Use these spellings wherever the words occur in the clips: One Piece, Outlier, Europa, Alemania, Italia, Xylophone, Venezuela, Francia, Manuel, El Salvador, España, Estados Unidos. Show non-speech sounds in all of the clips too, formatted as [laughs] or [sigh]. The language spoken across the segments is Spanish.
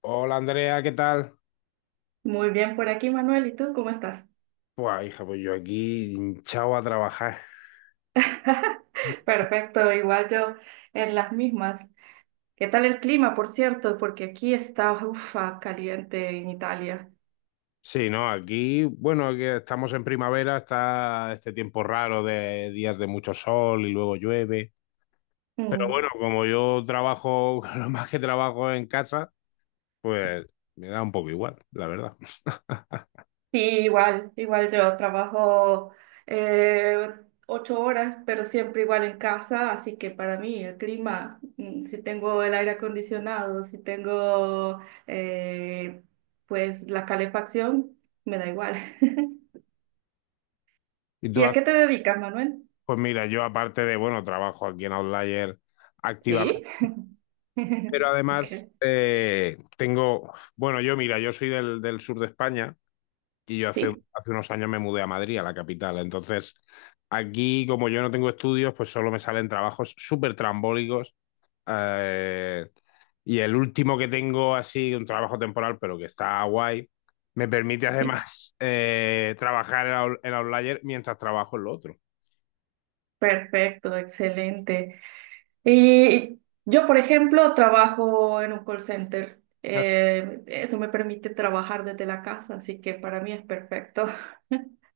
Hola Andrea, ¿qué tal? Muy bien por aquí, Manuel. ¿Y tú cómo estás? Pues hija, pues yo aquí hinchado a trabajar. [laughs] Perfecto, igual yo en las mismas. ¿Qué tal el clima, por cierto? Porque aquí está, ufa, caliente en Italia. Sí, ¿no? Aquí, bueno, que estamos en primavera, está este tiempo raro de días de mucho sol y luego llueve. Pero Mm. bueno, como yo trabajo, [laughs] lo más que trabajo en casa, pues me da un poco igual, la verdad. [laughs] Sí, igual yo trabajo eh, 8 horas, pero siempre igual en casa, así que para mí el clima, si tengo el aire acondicionado, si tengo eh, pues la calefacción, me da igual. [laughs] Y ¿Y a qué te dedicas, Manuel? pues mira, yo aparte de, bueno, trabajo aquí en Outlier activamente, Sí. pero [laughs] además Okay. Tengo, bueno, yo mira, yo soy del sur de España. Y yo hace, Sí, hace unos años me mudé a Madrid, a la capital. Entonces, aquí, como yo no tengo estudios, pues solo me salen trabajos súper trambólicos. Eh, y el último que tengo, así, un trabajo temporal, pero que está guay, me permite sí, además trabajar en Outlier mientras trabajo en lo otro. perfecto, excelente. Y yo, por ejemplo, trabajo en un call center. Eso me permite trabajar desde la casa, así que para mí es perfecto. [laughs]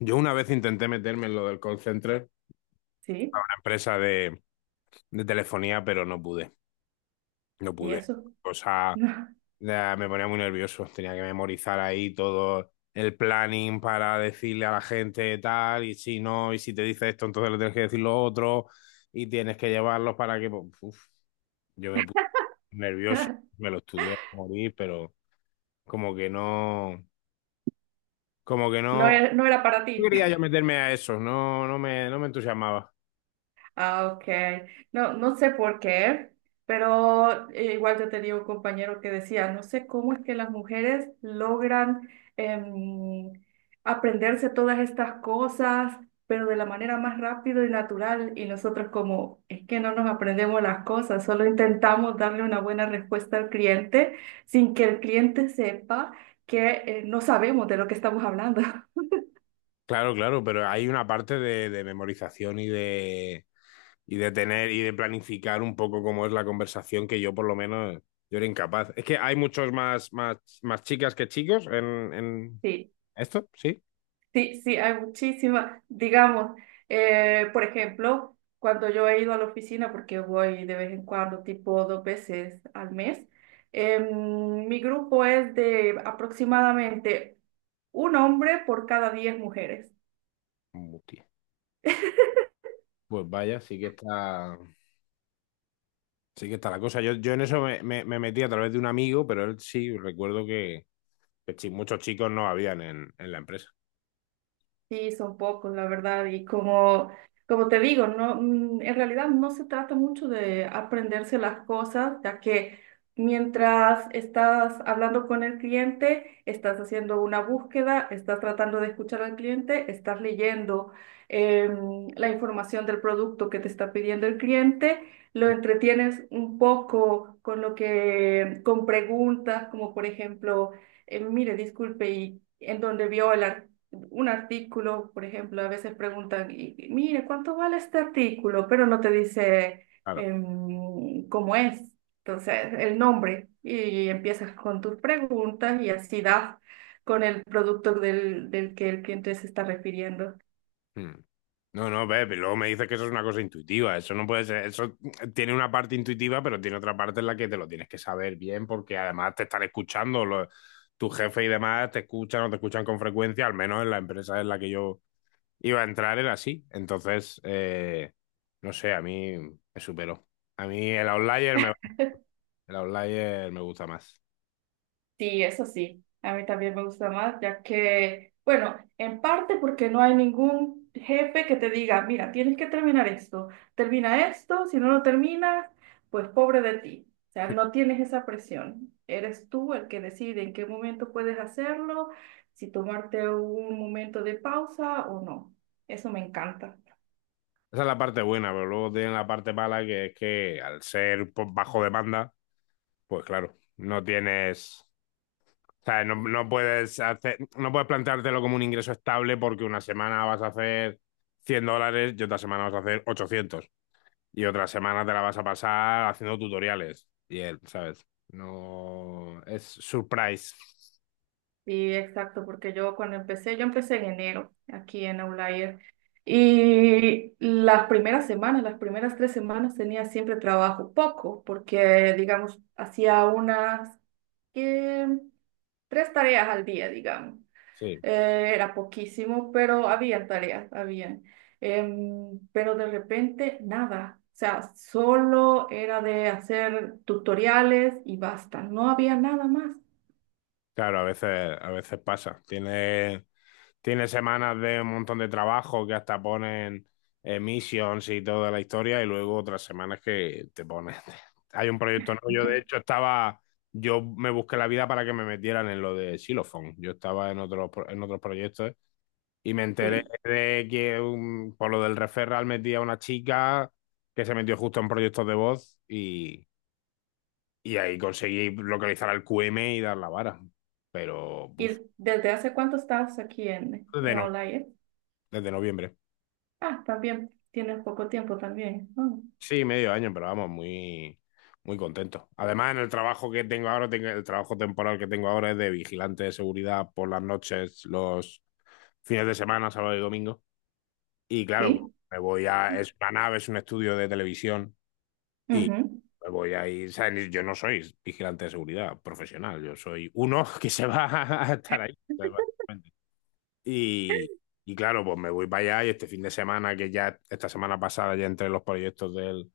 Yo una vez intenté meterme en lo del call center, Sí, una empresa de telefonía, pero no y pude. eso. [laughs] Cosa. No, Ya, me ponía muy nervioso, tenía que memorizar ahí todo el planning para decirle a la gente tal, y si no, y si te dice esto, entonces le tienes que decir lo otro, y tienes que llevarlos para que pues, uf, yo me puse nervioso, me lo estudié a morir, pero como que no, como que no no era para no ti. quería yo meterme a eso, no, no me entusiasmaba. Ah, ok. No, no sé por qué, pero igual yo tenía un compañero que decía, no sé cómo es que las mujeres logran em, aprenderse todas estas cosas, pero de la manera más rápido y natural, y nosotros como, es que no nos aprendemos las cosas, solo intentamos darle una buena respuesta al cliente sin que el cliente sepa que no sabemos de lo que estamos hablando. [laughs] Claro, claro, pero hay una parte de memorización y de tener y de planificar un poco cómo es la conversación que yo por lo menos yo era incapaz. Es que hay más chicas que chicos en Sí. esto, ¿sí? Sí, sí, hay muchísimas. Digamos, por ejemplo, cuando yo he ido a la oficina, porque voy de vez en cuando, tipo dos veces al mes, mi grupo es de aproximadamente un hombre por cada 10 mujeres. Hostia. [laughs] Pues vaya, sí que está la cosa. Yo en eso me metí a través de un amigo, pero él sí, recuerdo muchos chicos no habían en la empresa. Sí, son pocos, la verdad. Y como, como te digo, no, en realidad no se trata mucho de aprenderse las cosas, ya que mientras estás hablando con el cliente, estás haciendo una búsqueda, estás tratando de escuchar al cliente, estás leyendo la información del producto que te está pidiendo el cliente, lo entretienes un poco con lo que, con preguntas, como por ejemplo, mire, disculpe, ¿y en dónde vio el artículo? Un artículo, por ejemplo, a veces preguntan, y, mire, ¿cuánto vale este artículo? Pero no te dice Claro. Cómo es, entonces el nombre, y empiezas con tus preguntas y así das con el producto del que el cliente se está refiriendo. Hmm. No, no, ve, pero luego me dices que eso es una cosa intuitiva, eso no puede ser, eso tiene una parte intuitiva, pero tiene otra parte en la que te lo tienes que saber bien, porque además te están escuchando, los, tu jefe y demás te escuchan o te escuchan con frecuencia, al menos en la empresa en la que yo iba a entrar era así, entonces, no sé, a mí me superó, a mí el outlier me gusta más. Sí, eso sí, a mí también me gusta más, ya que, bueno, en parte porque no hay ningún jefe que te diga, mira, tienes que terminar esto, termina esto, si no lo terminas, pues pobre de ti. O sea, no tienes esa presión. Eres tú el que decide en qué momento puedes hacerlo, si tomarte un momento de pausa o no. Eso me encanta. Esa es la parte buena, pero luego tiene la parte mala que es que al ser pues, bajo demanda, pues claro, no tienes. O sea, no puedes hacer, no puedes planteártelo como un ingreso estable porque una semana vas a hacer $100 y otra semana vas a hacer 800. Y otra semana te la vas a pasar haciendo tutoriales. Y él, ¿sabes? No. Es surprise. Sí, exacto, porque yo cuando empecé, yo empecé en enero aquí en Outlier y las primeras semanas, las primeras 3 semanas tenía siempre trabajo, poco, porque digamos, hacía unas eh, tres tareas al día, digamos. Sí. Era poquísimo, pero había tareas, había. Pero de repente, nada. O sea, solo era de hacer tutoriales y basta, no había nada más. Claro, a veces pasa. Tiene semanas de un montón de trabajo que hasta ponen missions y toda la historia, y luego otras semanas que te ponen. [laughs] Hay un proyecto nuevo. Yo, de hecho, [laughs] estaba. Yo me busqué la vida para que me metieran en lo de Xylophone. Yo estaba en en otros proyectos y me enteré Sí. de que por lo del referral metí a una chica que se metió justo en proyectos de y ahí conseguí localizar al QM y dar la vara. Pero ¿Y uf, desde hace cuánto estás aquí desde, en no- Outlier? desde noviembre. Ah, también tienes poco tiempo también. Oh, Sí, medio año, pero vamos, muy contento. Además, en el trabajo que tengo ahora, el trabajo temporal que tengo ahora es de vigilante de seguridad por las noches, los fines de semana, sábado y domingo. Y claro, ¿sí? Es una nave, es un estudio de televisión y Ujú. me voy a ir, o yo no soy vigilante de seguridad profesional, yo soy uno [laughs] que se va [laughs] a estar ahí básicamente. Y, y claro, pues me voy para allá y este fin de semana, que ya esta semana pasada, ya entre los proyectos del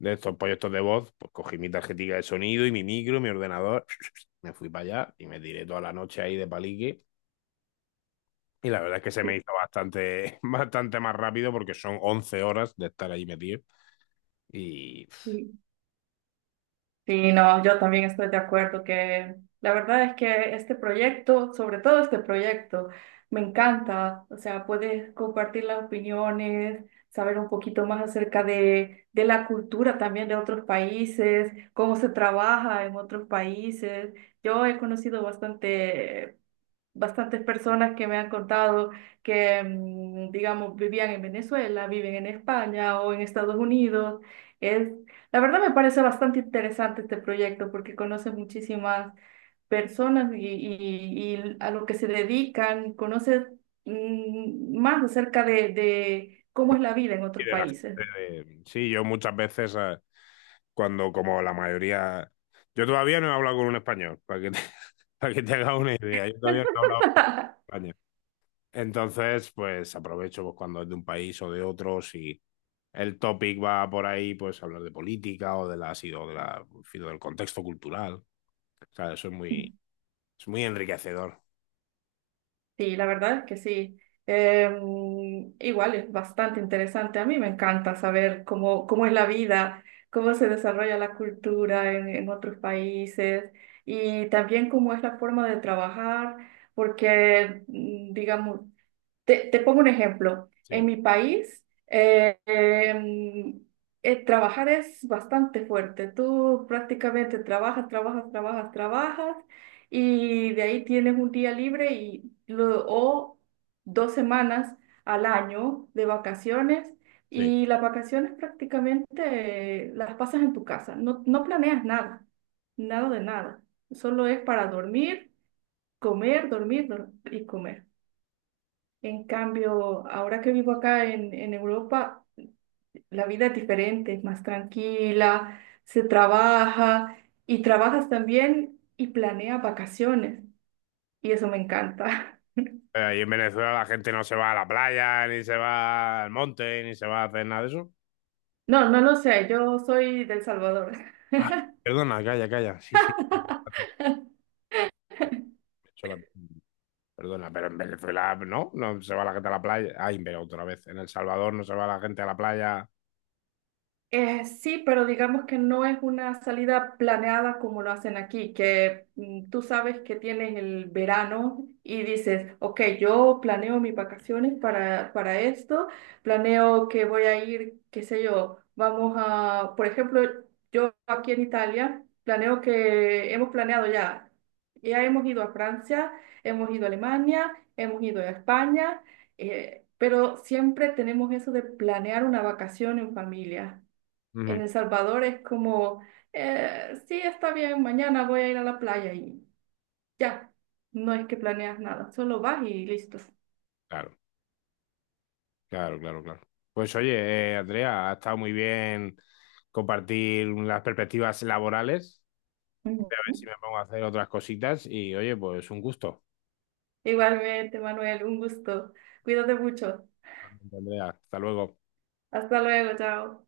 de estos proyectos de voz, pues cogí mi tarjetita de sonido y mi micro, mi ordenador, [laughs] me fui para allá y me tiré toda la noche ahí de palique. Y la verdad es que se me Sí, hizo [laughs] bastante más rápido porque son 11 horas de estar ahí metido. Y, sí. Sí, no, yo también estoy de acuerdo que la verdad es que este proyecto, sobre todo este proyecto, me encanta. O sea, puedes compartir las opiniones, saber un poquito más acerca de la cultura también de otros países, cómo se trabaja en otros países. Yo he conocido bastantes personas que me han contado que, digamos, vivían en Venezuela, viven en España o en Estados Unidos. Es, la verdad me parece bastante interesante este proyecto porque conoces muchísimas personas y a lo que se dedican, conoces más acerca de cómo es la vida en y otros de la países. gente, sí, yo muchas veces, cuando como la mayoría, yo todavía no he hablado con un español, [laughs] [laughs] para que te hagas una idea, yo todavía no he hablado con un [laughs] español. Entonces, pues aprovecho pues, cuando es de un país o de otro, si el topic va por ahí, pues hablar de política o de la, en del contexto cultural. O sea, es muy enriquecedor. Sí, la verdad es que sí. Eh, igual es bastante interesante. A mí me encanta saber cómo, cómo es la vida, cómo se desarrolla la cultura en otros países y también cómo es la forma de trabajar, porque, digamos, te pongo un ejemplo. Sí, En mi país, trabajar es bastante fuerte. Tú prácticamente trabajas, trabajas, trabajas, trabajas y de ahí tienes un día libre o 2 semanas al año de vacaciones sí. y las vacaciones prácticamente las pasas en tu casa. No, no planeas nada, nada de nada. Solo es para dormir, comer, y comer. En cambio, ahora que vivo acá en Europa, la vida es diferente, es más tranquila, se trabaja y trabajas también y planeas vacaciones. Y eso me encanta. [laughs] Pero ahí en Venezuela la gente no se va a la playa, ni se va al monte, ni se va a hacer nada de eso. No, no lo sé, yo soy del Salvador. Ah, perdona, calla, calla. Sí, sí, lo has dicho. He hecho la. Perdona, pero en Venezuela no se va la gente a la playa. Ay, pero otra vez, en El Salvador no se va la gente a la playa. Sí, pero digamos que no es una salida planeada como lo hacen aquí, que tú sabes que tienes el verano y dices, ok, yo planeo mis vacaciones para esto, planeo que voy a ir, qué sé yo, vamos a, por ejemplo, yo aquí en Italia, planeo que hemos planeado ya, ya hemos ido a Francia, hemos ido a Alemania, hemos ido a España, pero siempre tenemos eso de planear una vacación en familia. En Ujú. El Salvador es como, sí, está bien, mañana voy a ir a la playa y ya, no es que planeas nada, solo vas y listo. Claro. Claro, claro, claro. Pues oye, Andrea, ha estado muy bien compartir las perspectivas laborales. Voy a ver Ujú. si me pongo a hacer otras cositas y oye, pues un gusto. Igualmente, Manuel, un gusto. Cuídate mucho. Andrea, hasta luego. Hasta luego, chao.